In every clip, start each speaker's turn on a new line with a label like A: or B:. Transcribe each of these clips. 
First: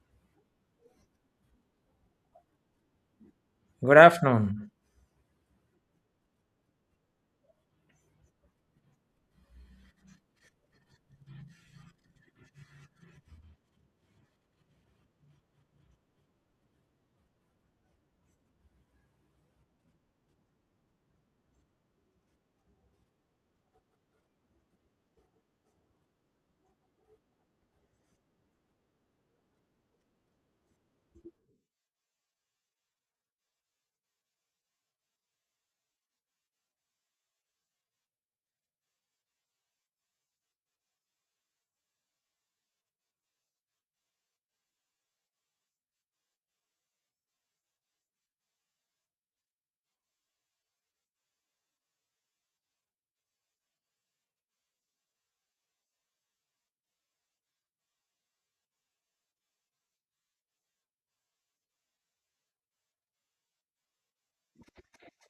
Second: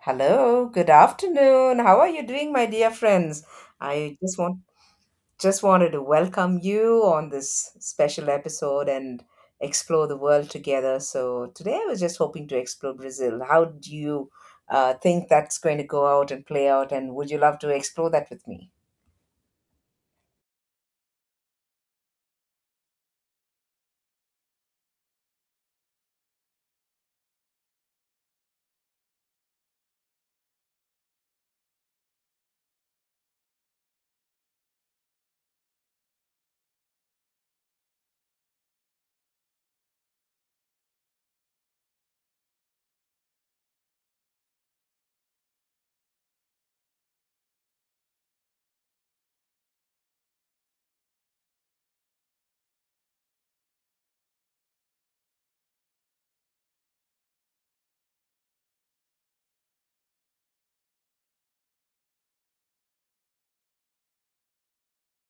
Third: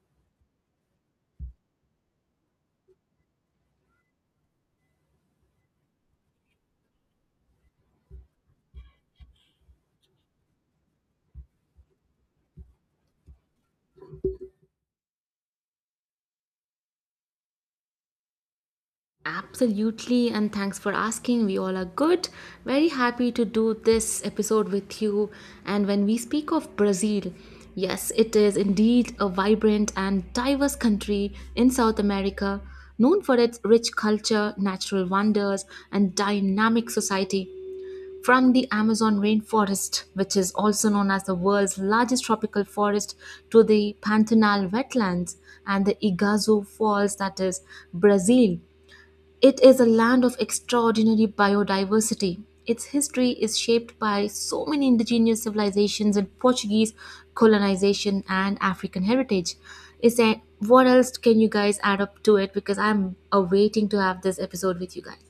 A: Hello, good afternoon. How are you doing, my dear friends?
B: Good
A: I just want
B: afternoon.
A: Just wanted to welcome you on this special episode and explore the world together. So today I was just hoping to explore Brazil. How do you think that's going to go out and play out? And would you love to explore that with me?
C: Absolutely, and thanks for asking. We all are good. Very happy to do this episode with you. And when we speak of Brazil, yes, it is indeed a vibrant and diverse country in South America, known for its rich culture, natural wonders, and dynamic society. From the Amazon rainforest, which is also known as the world's largest tropical forest, to the Pantanal wetlands and the Iguazu Falls, that is Brazil, it is a land of extraordinary biodiversity. Its history is shaped by so many indigenous civilizations and Portuguese colonization and African heritage. Is there What else can you guys add up to it? Because I'm awaiting to have this episode with you guys.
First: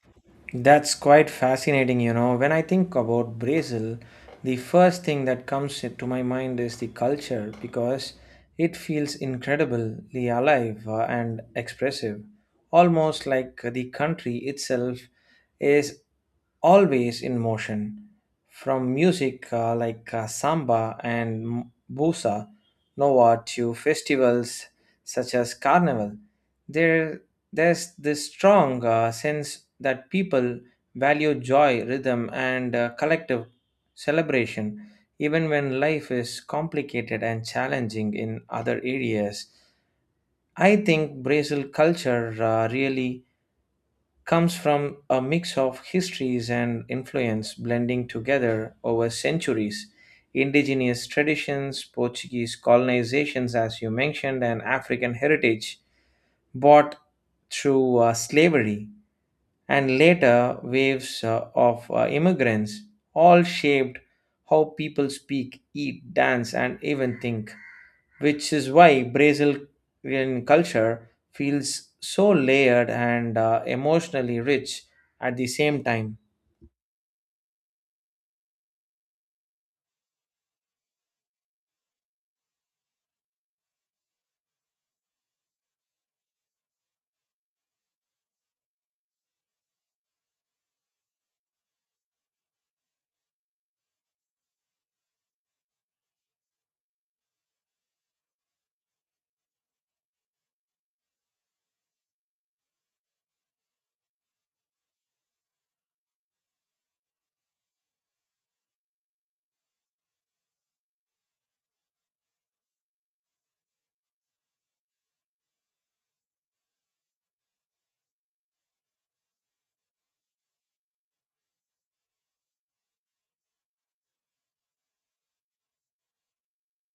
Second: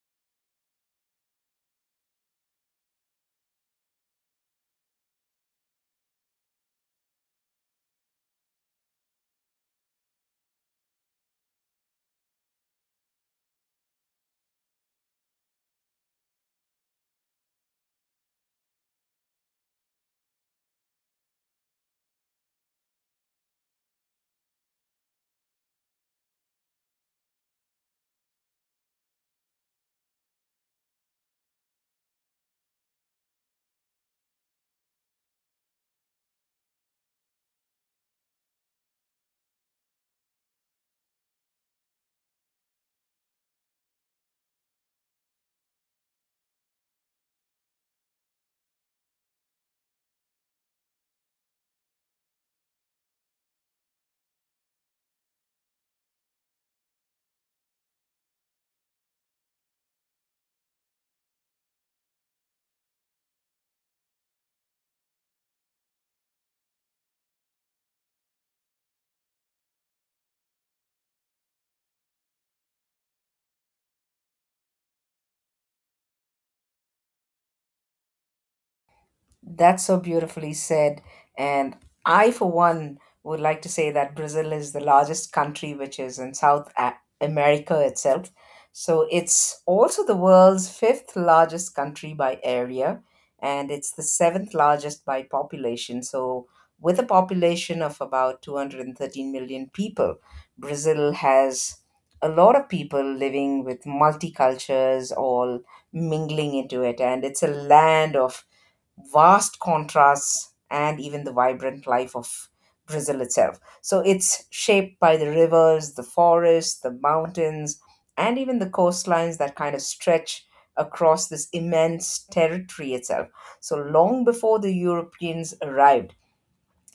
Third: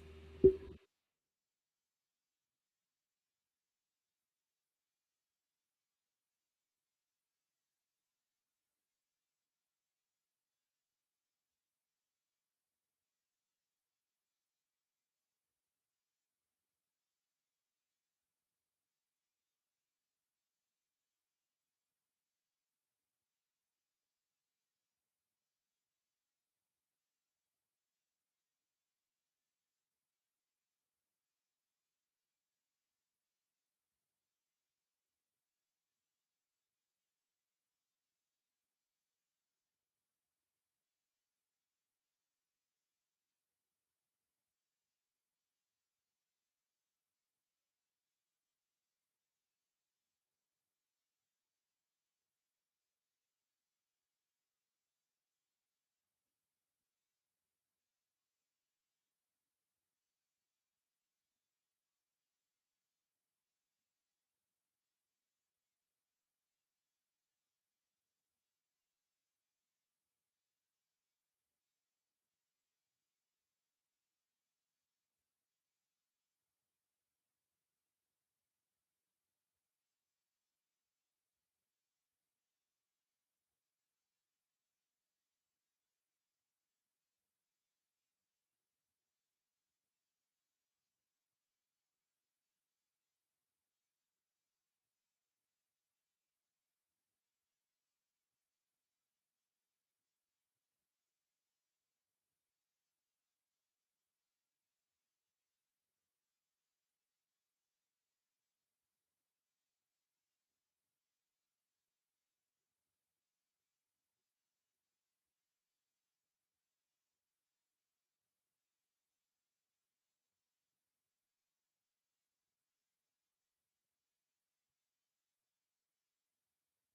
B: That's quite fascinating, you know. When I think about Brazil, the first thing that comes to my mind is the culture because it feels incredibly alive and expressive, almost like the country itself is. Always in motion from music like samba and bossa nova to festivals such as carnival there there's this strong sense that people value joy rhythm and collective celebration even when life is complicated and challenging in other areas. I think brazil culture really comes from a mix of histories and influence blending together over centuries, indigenous traditions, Portuguese colonizations, as you mentioned, and African heritage bought through slavery, and later waves of immigrants, all shaped how people speak, eat, dance, and even think, which is why Brazilian culture feels so layered and emotionally rich at the same time.
A: That's so beautifully said. And I, for one, would like to say that Brazil is the largest country, which is in America itself. So it's also the world's fifth largest country by area, and it's the seventh largest by population. So, with a population of about 213 million people, Brazil has a lot of people living with multicultures all mingling into it, and it's a land of vast contrasts and even the vibrant life of Brazil itself. So it's shaped by the rivers, the forests, the mountains, and even the coastlines that kind of stretch across this immense territory itself. So long before the Europeans arrived,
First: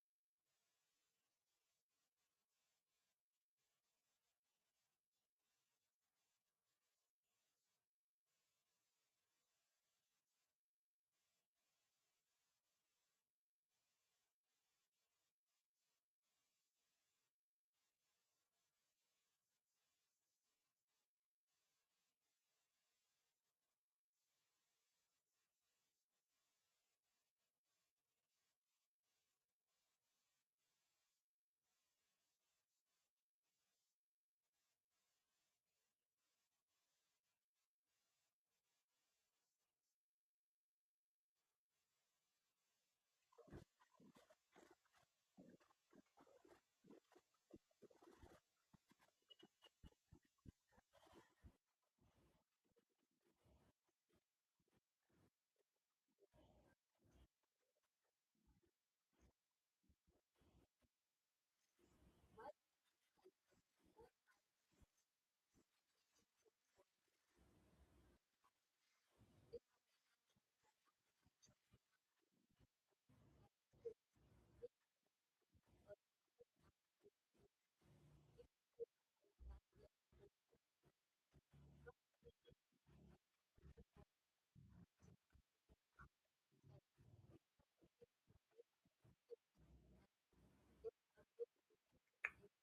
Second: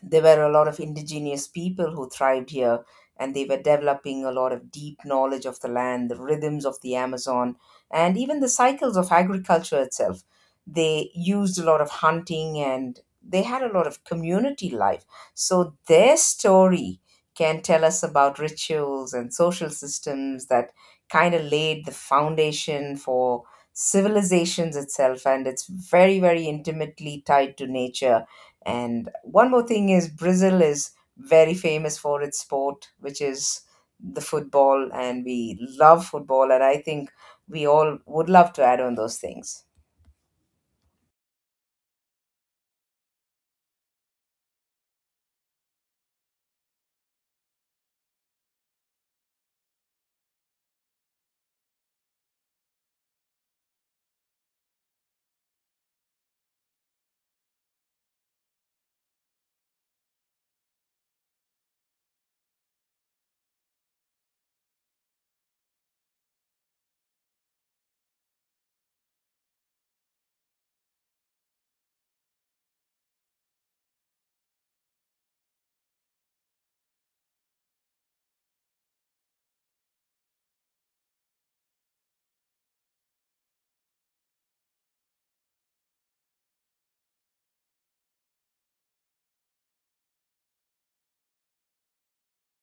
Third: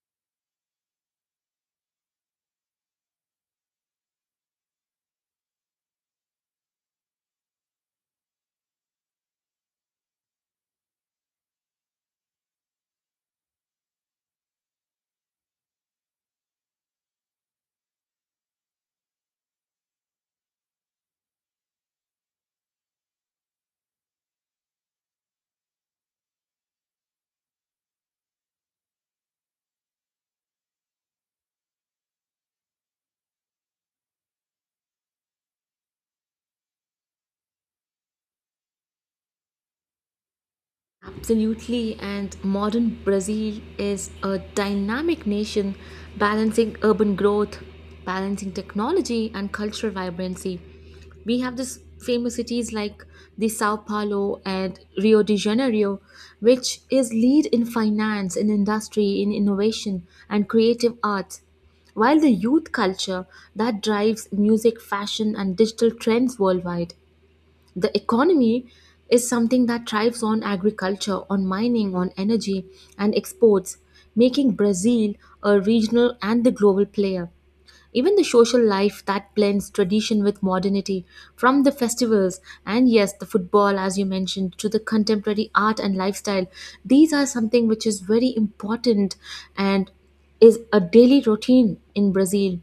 A: there were a lot of indigenous people who thrived here, and they were developing a lot of deep knowledge of the land, the rhythms of the Amazon, and even the cycles of agriculture itself. They used a lot of hunting and they had a lot of community life. So their story can tell us about rituals and social systems that kind of laid the foundation for civilizations itself, and it's very very intimately tied to nature. And one more thing is Brazil is very famous for its sport, which is the football, and we love football, and I think we all would love to add on those things.
C: Absolutely, and modern Brazil is a dynamic nation balancing urban growth, balancing technology, and cultural vibrancy. We have this famous cities like the Sao Paulo and Rio de Janeiro, which is lead in finance, in industry, in innovation, and creative arts. While the youth culture that drives music, fashion, and digital trends worldwide, the economy is something that thrives on agriculture, on mining, on energy, and exports, making Brazil a regional and the global player. Even the social life that blends tradition with modernity, from the festivals and yes, the football, as you mentioned, to the contemporary art and lifestyle, these are something which is very important and is a daily routine in Brazil.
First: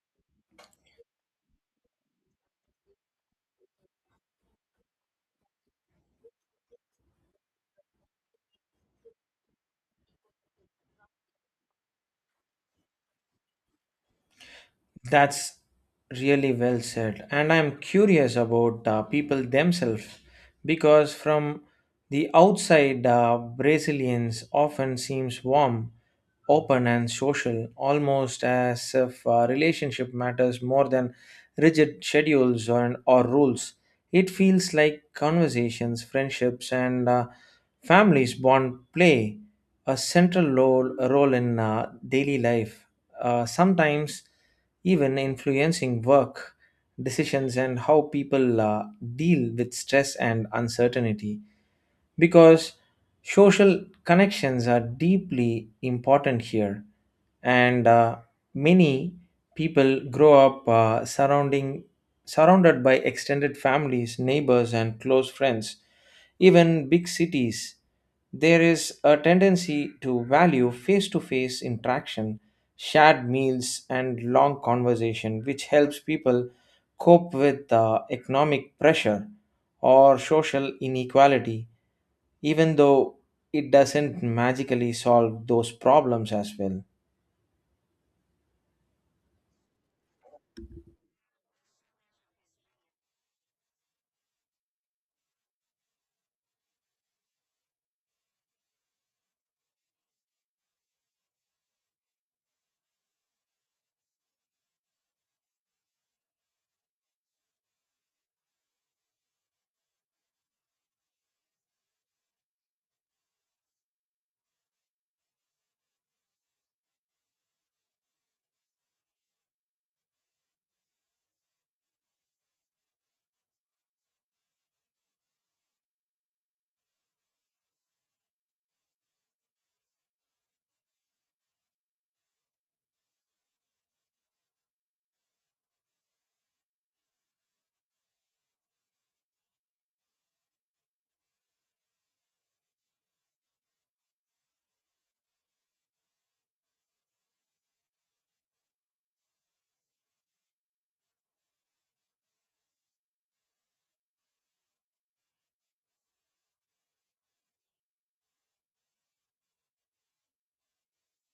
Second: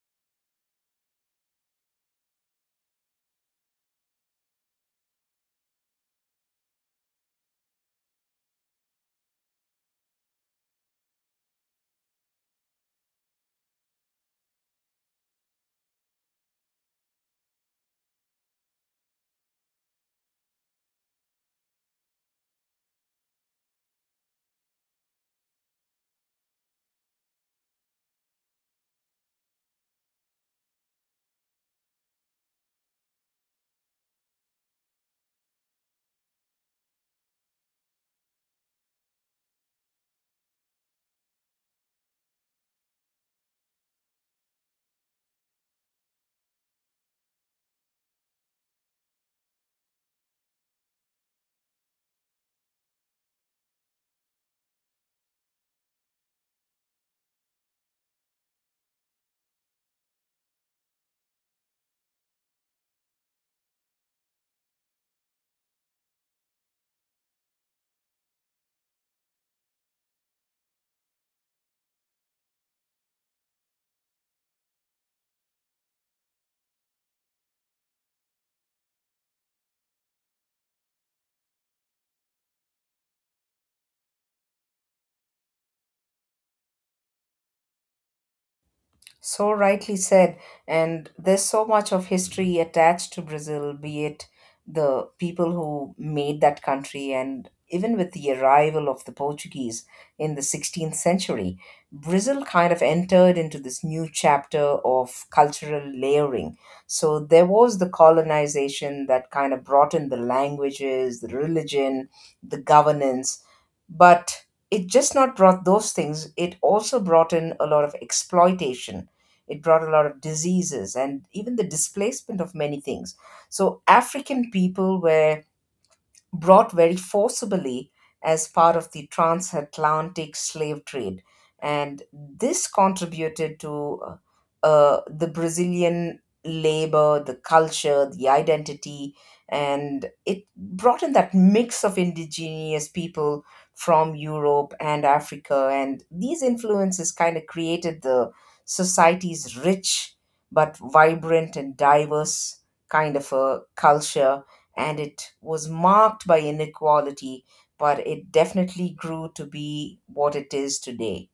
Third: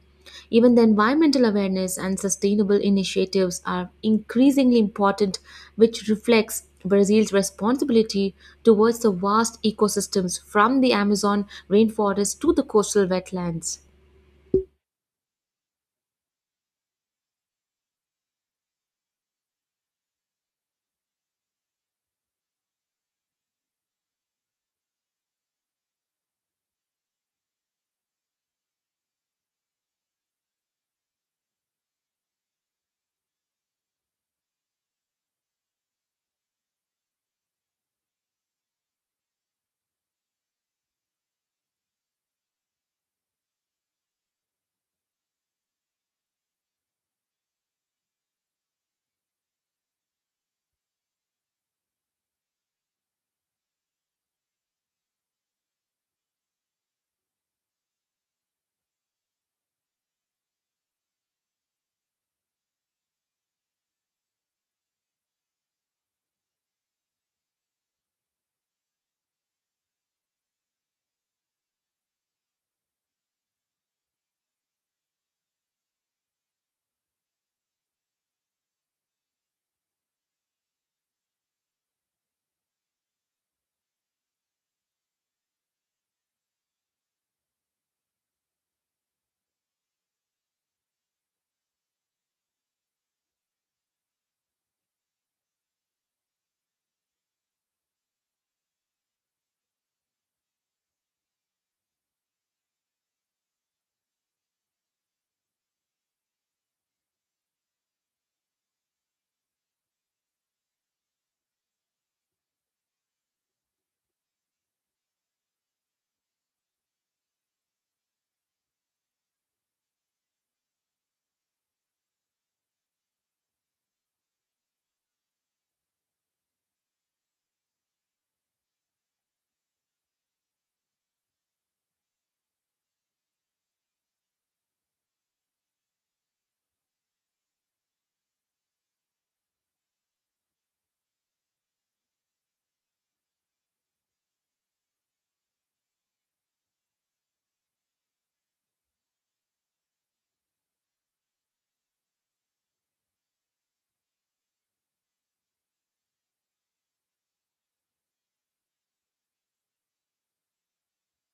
C: Even the environmental awareness and sustainable initiatives are increasingly important, which reflects Brazil's responsibility towards the vast ecosystems from the Amazon rainforest to the coastal wetlands.
B: That's really well said. And I'm curious about people themselves because from the outside, Brazilians often seems warm, open, and social, almost as if relationship matters more than rigid schedules or rules. It feels like conversations, friendships, and families bond play a central role in daily life. Sometimes even influencing work decisions and how people deal with stress and uncertainty because social connections are deeply important here and many people grow up surrounding surrounded by extended families, neighbors, and close friends. Even big cities, there is a tendency to value face to face interaction, shared meals and long conversation, which helps people cope with economic pressure or social inequality, even though it doesn't magically solve those problems as well.
A: So rightly said. And there's so much of history attached to Brazil, be it the people who made that country, and even with the arrival of the Portuguese in the 16th century, Brazil kind of entered into this new chapter of cultural layering. So there was the colonization that kind of brought in the languages, the religion, the governance, but it just not brought those things, it also brought in a lot of exploitation, it brought a lot of diseases and even the displacement of many things. So African people were brought very forcibly as part of the transatlantic slave trade. And this contributed to uh, the Brazilian labor, the culture, the identity, and it brought in that mix of indigenous people from Europe and Africa. And these influences kind of created the society's rich but vibrant and diverse kind of a culture, and it was marked by inequality, but it definitely grew to be what it is today.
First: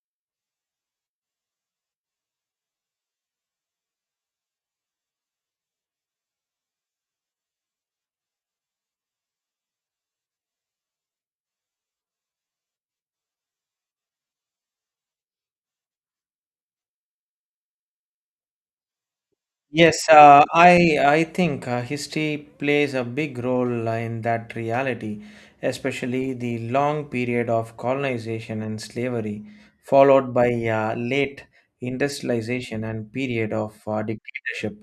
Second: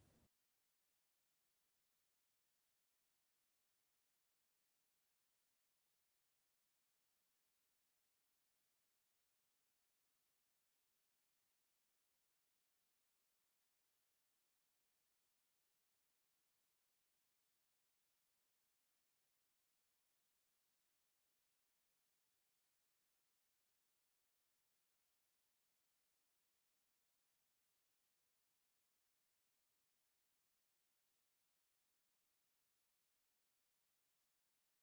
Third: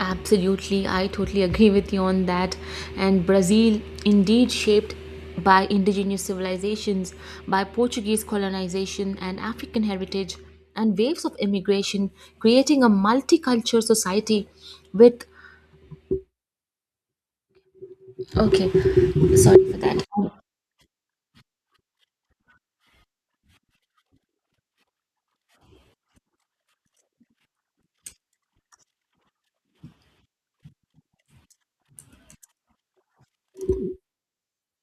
C: Absolutely, I totally agree with you on that. And Brazil, indeed shaped by indigenous civilizations, by Portuguese colonization and African heritage, and waves of immigration, creating a multicultural society with. Okay, sorry for that.
B: Yes, I think history plays a big role in that reality, especially the long period of colonization and slavery, followed by late industrialization and period of dictatorship.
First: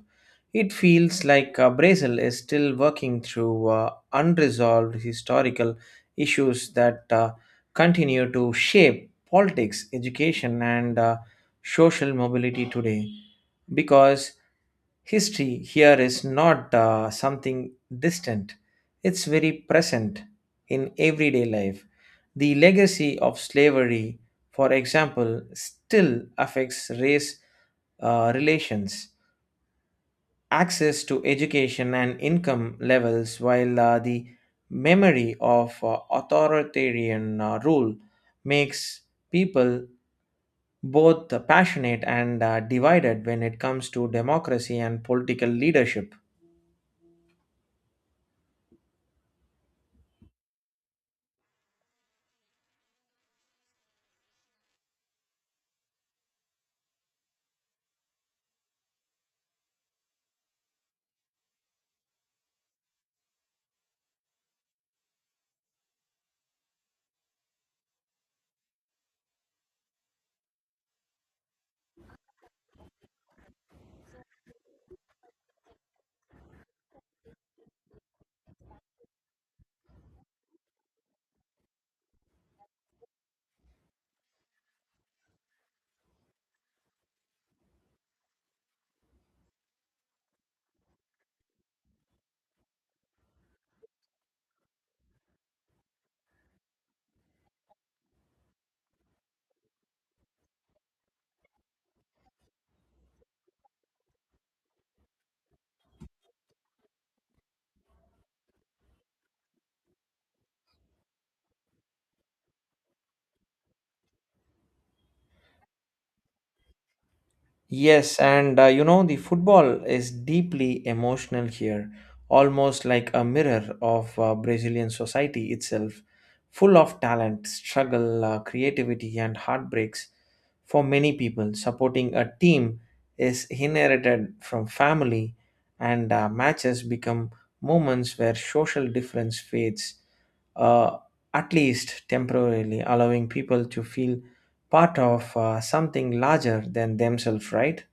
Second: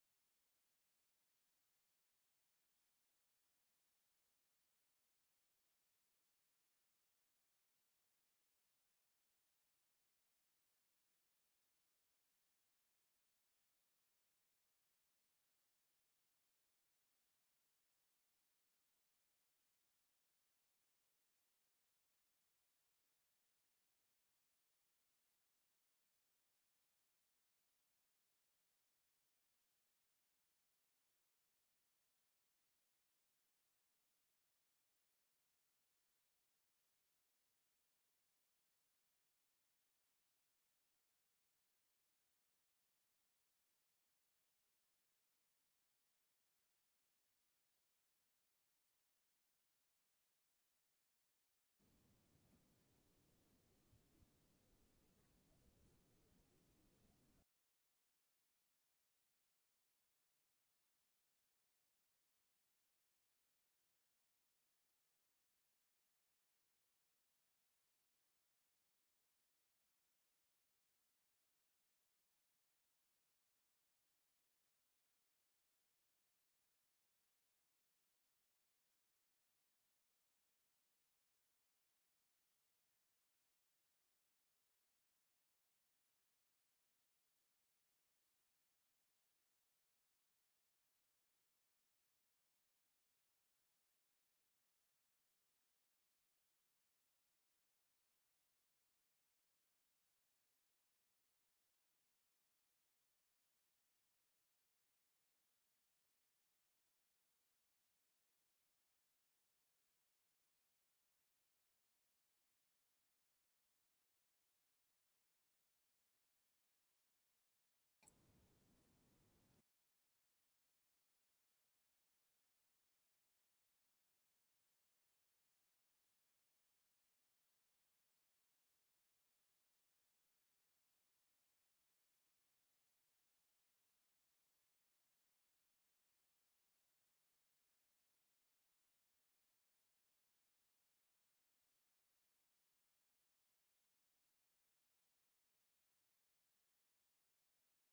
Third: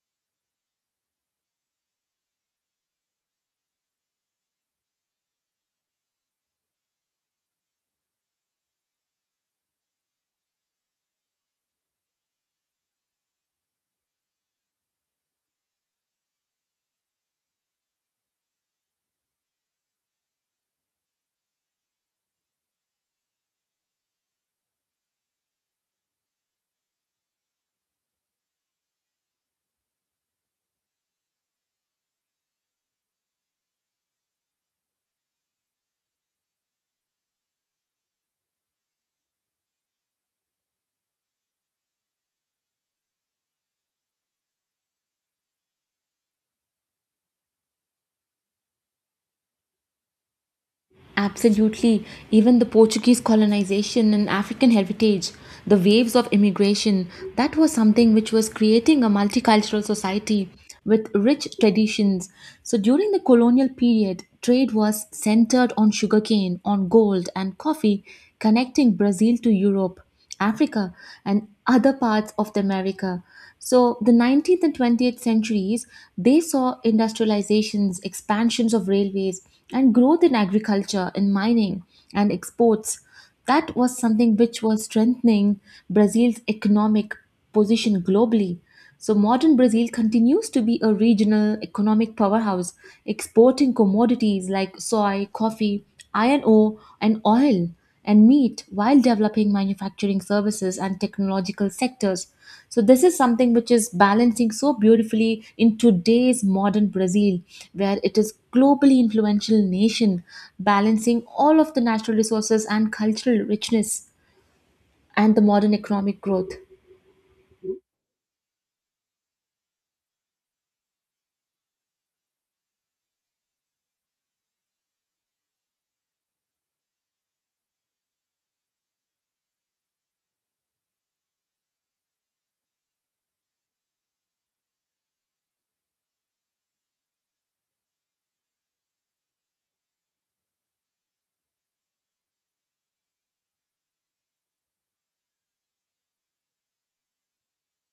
B: It feels like Brazil is still working through unresolved historical issues that continue to shape politics, education, and social mobility today, because history here is not something distant, it's very present in everyday life. The legacy of slavery, for example, still affects race relations, access to education, and income levels, while the memory of authoritarian rule makes people both passionate and divided when it comes to democracy and political leadership.
C: Absolutely. Even the Portuguese colonization and African heritage, the waves of immigration, that was something which was creating a multicultural society with rich traditions. So during the colonial period, trade was centered on sugarcane, on gold, and coffee, connecting Brazil to Europe. Africa and other parts of the America. So the 19th and 20th centuries, they saw industrializations, expansions of railways, and growth in agriculture and mining and exports. That was something which was strengthening Brazil's economic position globally. So modern Brazil continues to be a regional economic powerhouse, exporting commodities like soy, coffee, iron ore, and oil and meat while developing manufacturing services and technological sectors. So this is something which is balancing so beautifully in today's modern Brazil, where it is globally influential nation, balancing all of the natural resources and cultural richness and the modern economic growth.
B: Yes, and you know, the football is deeply emotional here, almost like a mirror of Brazilian society itself, full of talent, struggle, creativity, and heartbreaks. For many people, supporting a team is inherited from family, and matches become moments where social difference fades, uh, at least temporarily, allowing people to feel part of something larger than themselves, right?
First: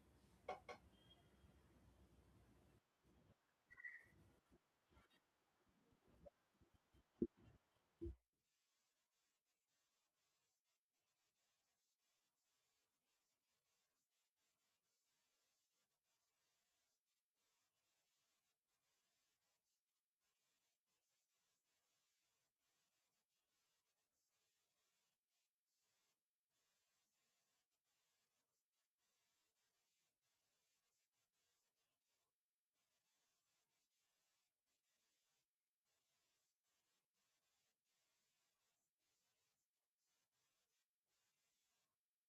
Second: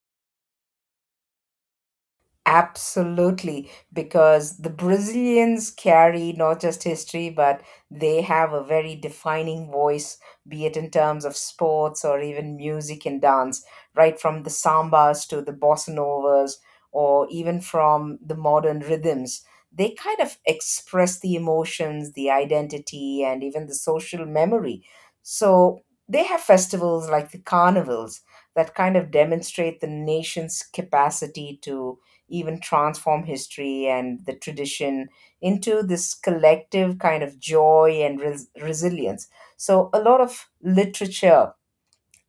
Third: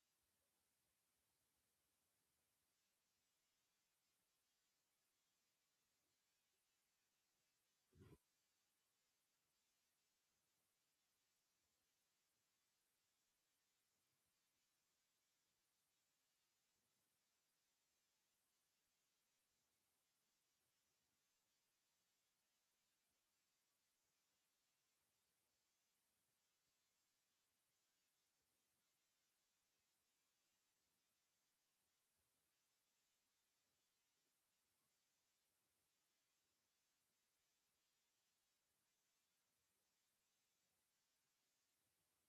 A: Absolutely, because the Brazilians carry not just history, but they have a very defining voice, be it in terms of sports or even music and dance, right from the sambas to the bossa novas, or even from the modern rhythms. They kind of express the emotions, the identity, and even the social memory. So they have festivals like the carnivals that kind of demonstrate the nation's capacity to even transform history and the tradition into this collective kind of joy and resilience. So, a lot of literature,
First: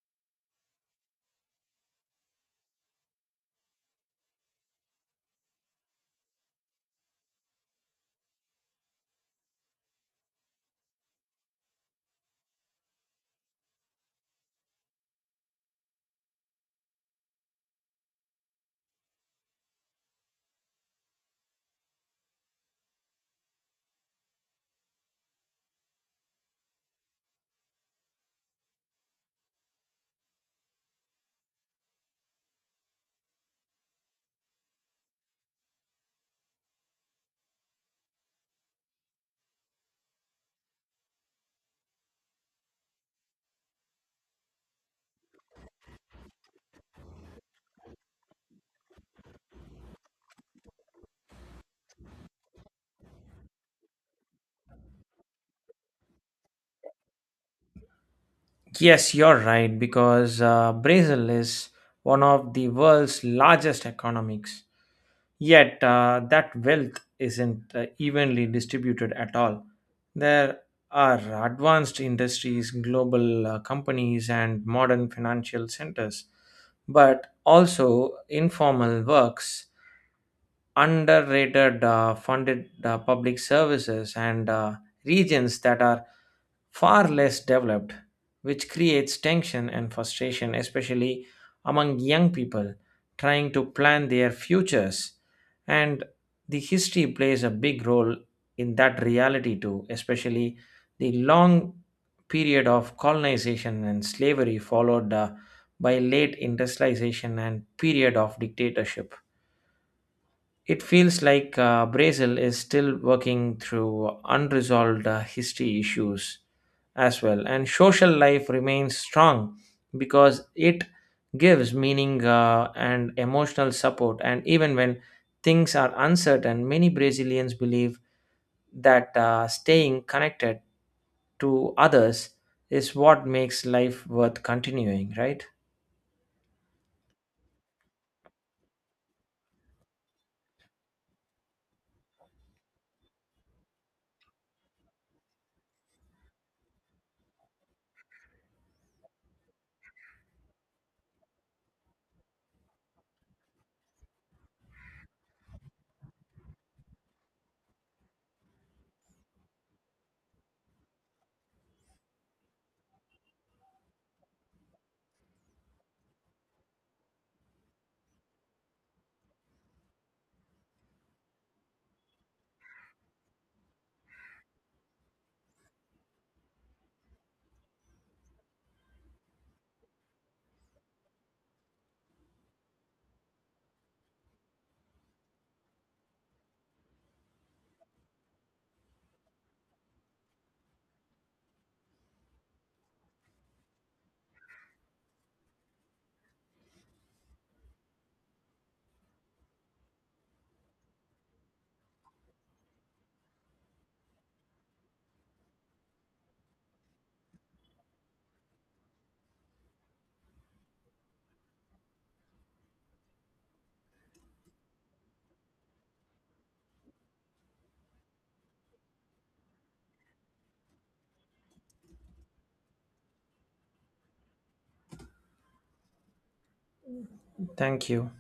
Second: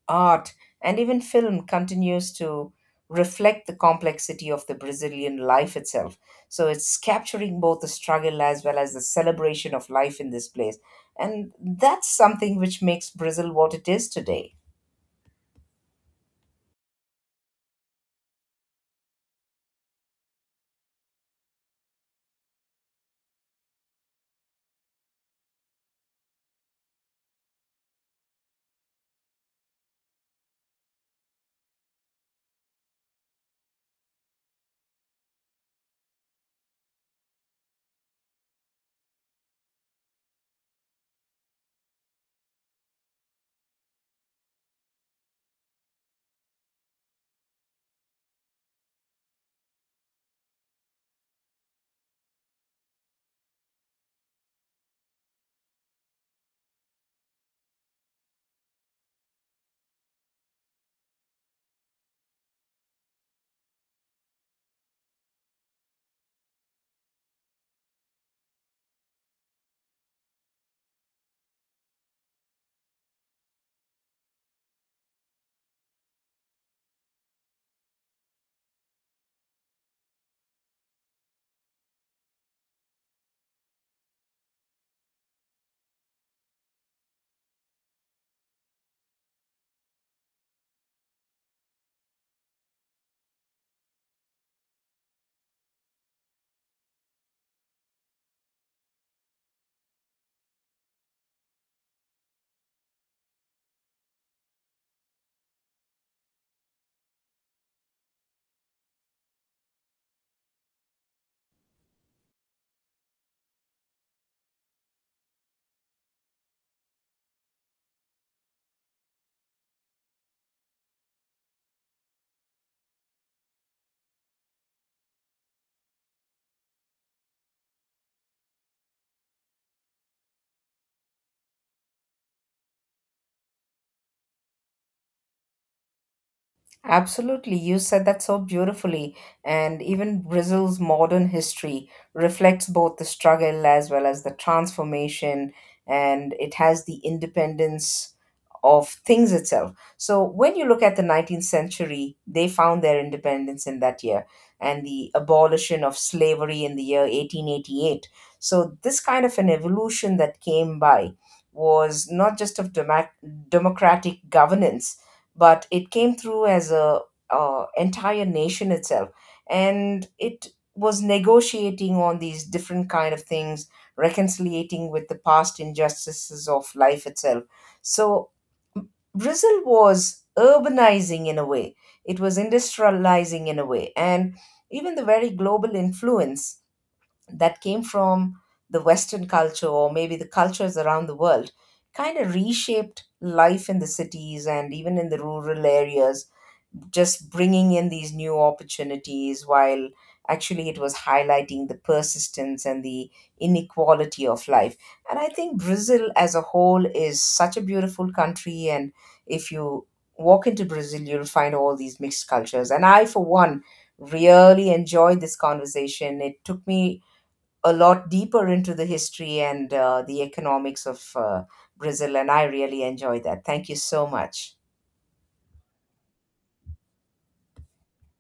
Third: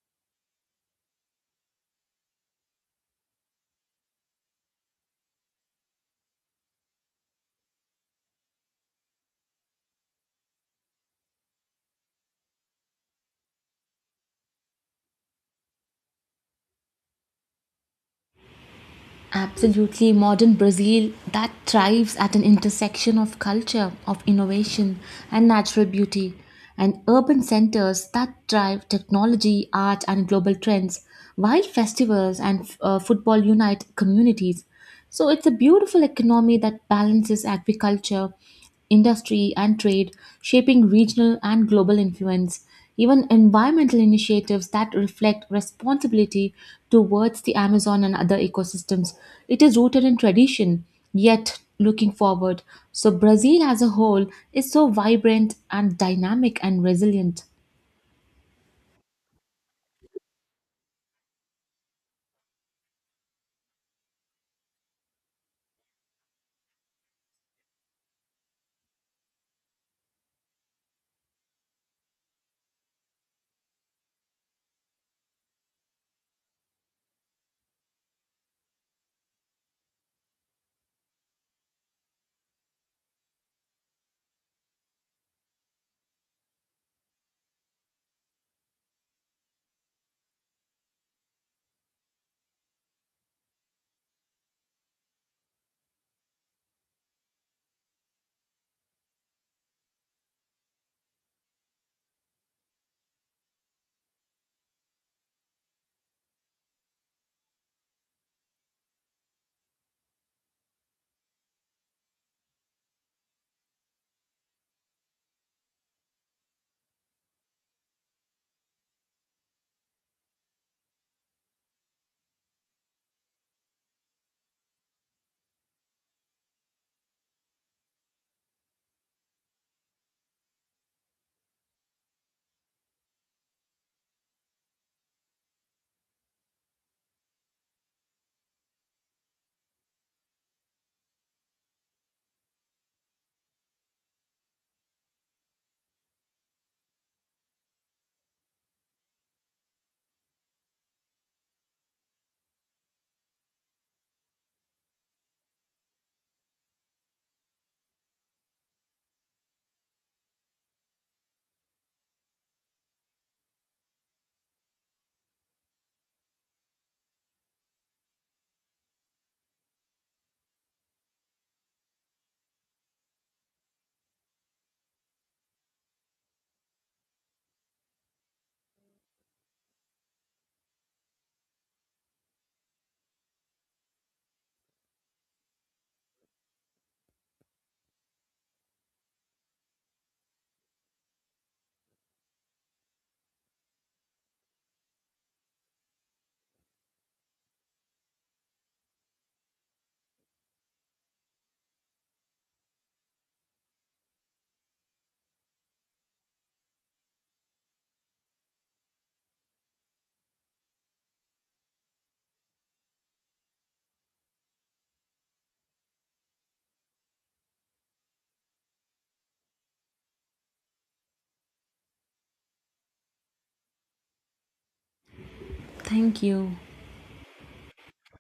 A: art, and even film continues to reflect the complexity of the Brazilian life itself. So, it's capturing both the struggle as well as the celebration of life in this place. And that's something which makes Brazil what it is today.
C: Absolutely, modern Brazil that thrives at an intersection of culture, of innovation, and natural beauty, and urban centers that drive technology, art, and global trends, while festivals and football unite communities. So it's a beautiful economy that balances agriculture, industry, and trade, shaping regional and global influence. Even environmental initiatives that reflect responsibility towards the Amazon and other ecosystems. It is rooted in tradition, yet looking forward. So, Brazil as a whole is so vibrant and dynamic and resilient.
B: Yes, you're right, because Brazil is one of the world's largest economies. Yet, that wealth isn't evenly distributed at all. There are advanced industries, global companies, and modern financial centers, but also informal works, underrated funded public services, and regions that are far less developed, which creates tension and frustration, especially among young people trying to plan their futures. And the history plays a big role in that reality, too, especially the long period of colonization and slavery, followed by late industrialization and period of dictatorship. It feels like Brazil is still working through unresolved history issues as well, and social life remains strong because it gives meaning and emotional support. And even when things are uncertain, many Brazilians believe that staying connected to others is what makes life worth continuing, right?
A: Absolutely, you said that so beautifully. And even Brazil's modern history reflects both the struggle as well as the transformation, and it has the independence of things itself. So when you look at the 19th century, they found their independence in that year, and the abolition of slavery in the year 1888. So this kind of an evolution that came by was not just of democratic governance, but it came through as a entire nation itself. And it was negotiating on these different kind of things, reconciliating with the past injustices of life itself. So Brazil was urbanizing in a way, it was industrializing in a way, and even the very global influence that came from the Western culture or maybe the cultures around the world kind of reshaped life in the cities and even in the rural areas, just bringing in these new opportunities while actually it was highlighting the persistence and the inequality of life. And I think Brazil as a whole is such a beautiful country, and if you walk into Brazil, you'll find all these mixed cultures. And I, for one, really enjoyed this conversation. It took me a lot deeper into the history and the economics of Brazil, and I really enjoyed that. Thank you so much.
C: Thank you.
B: Thank you.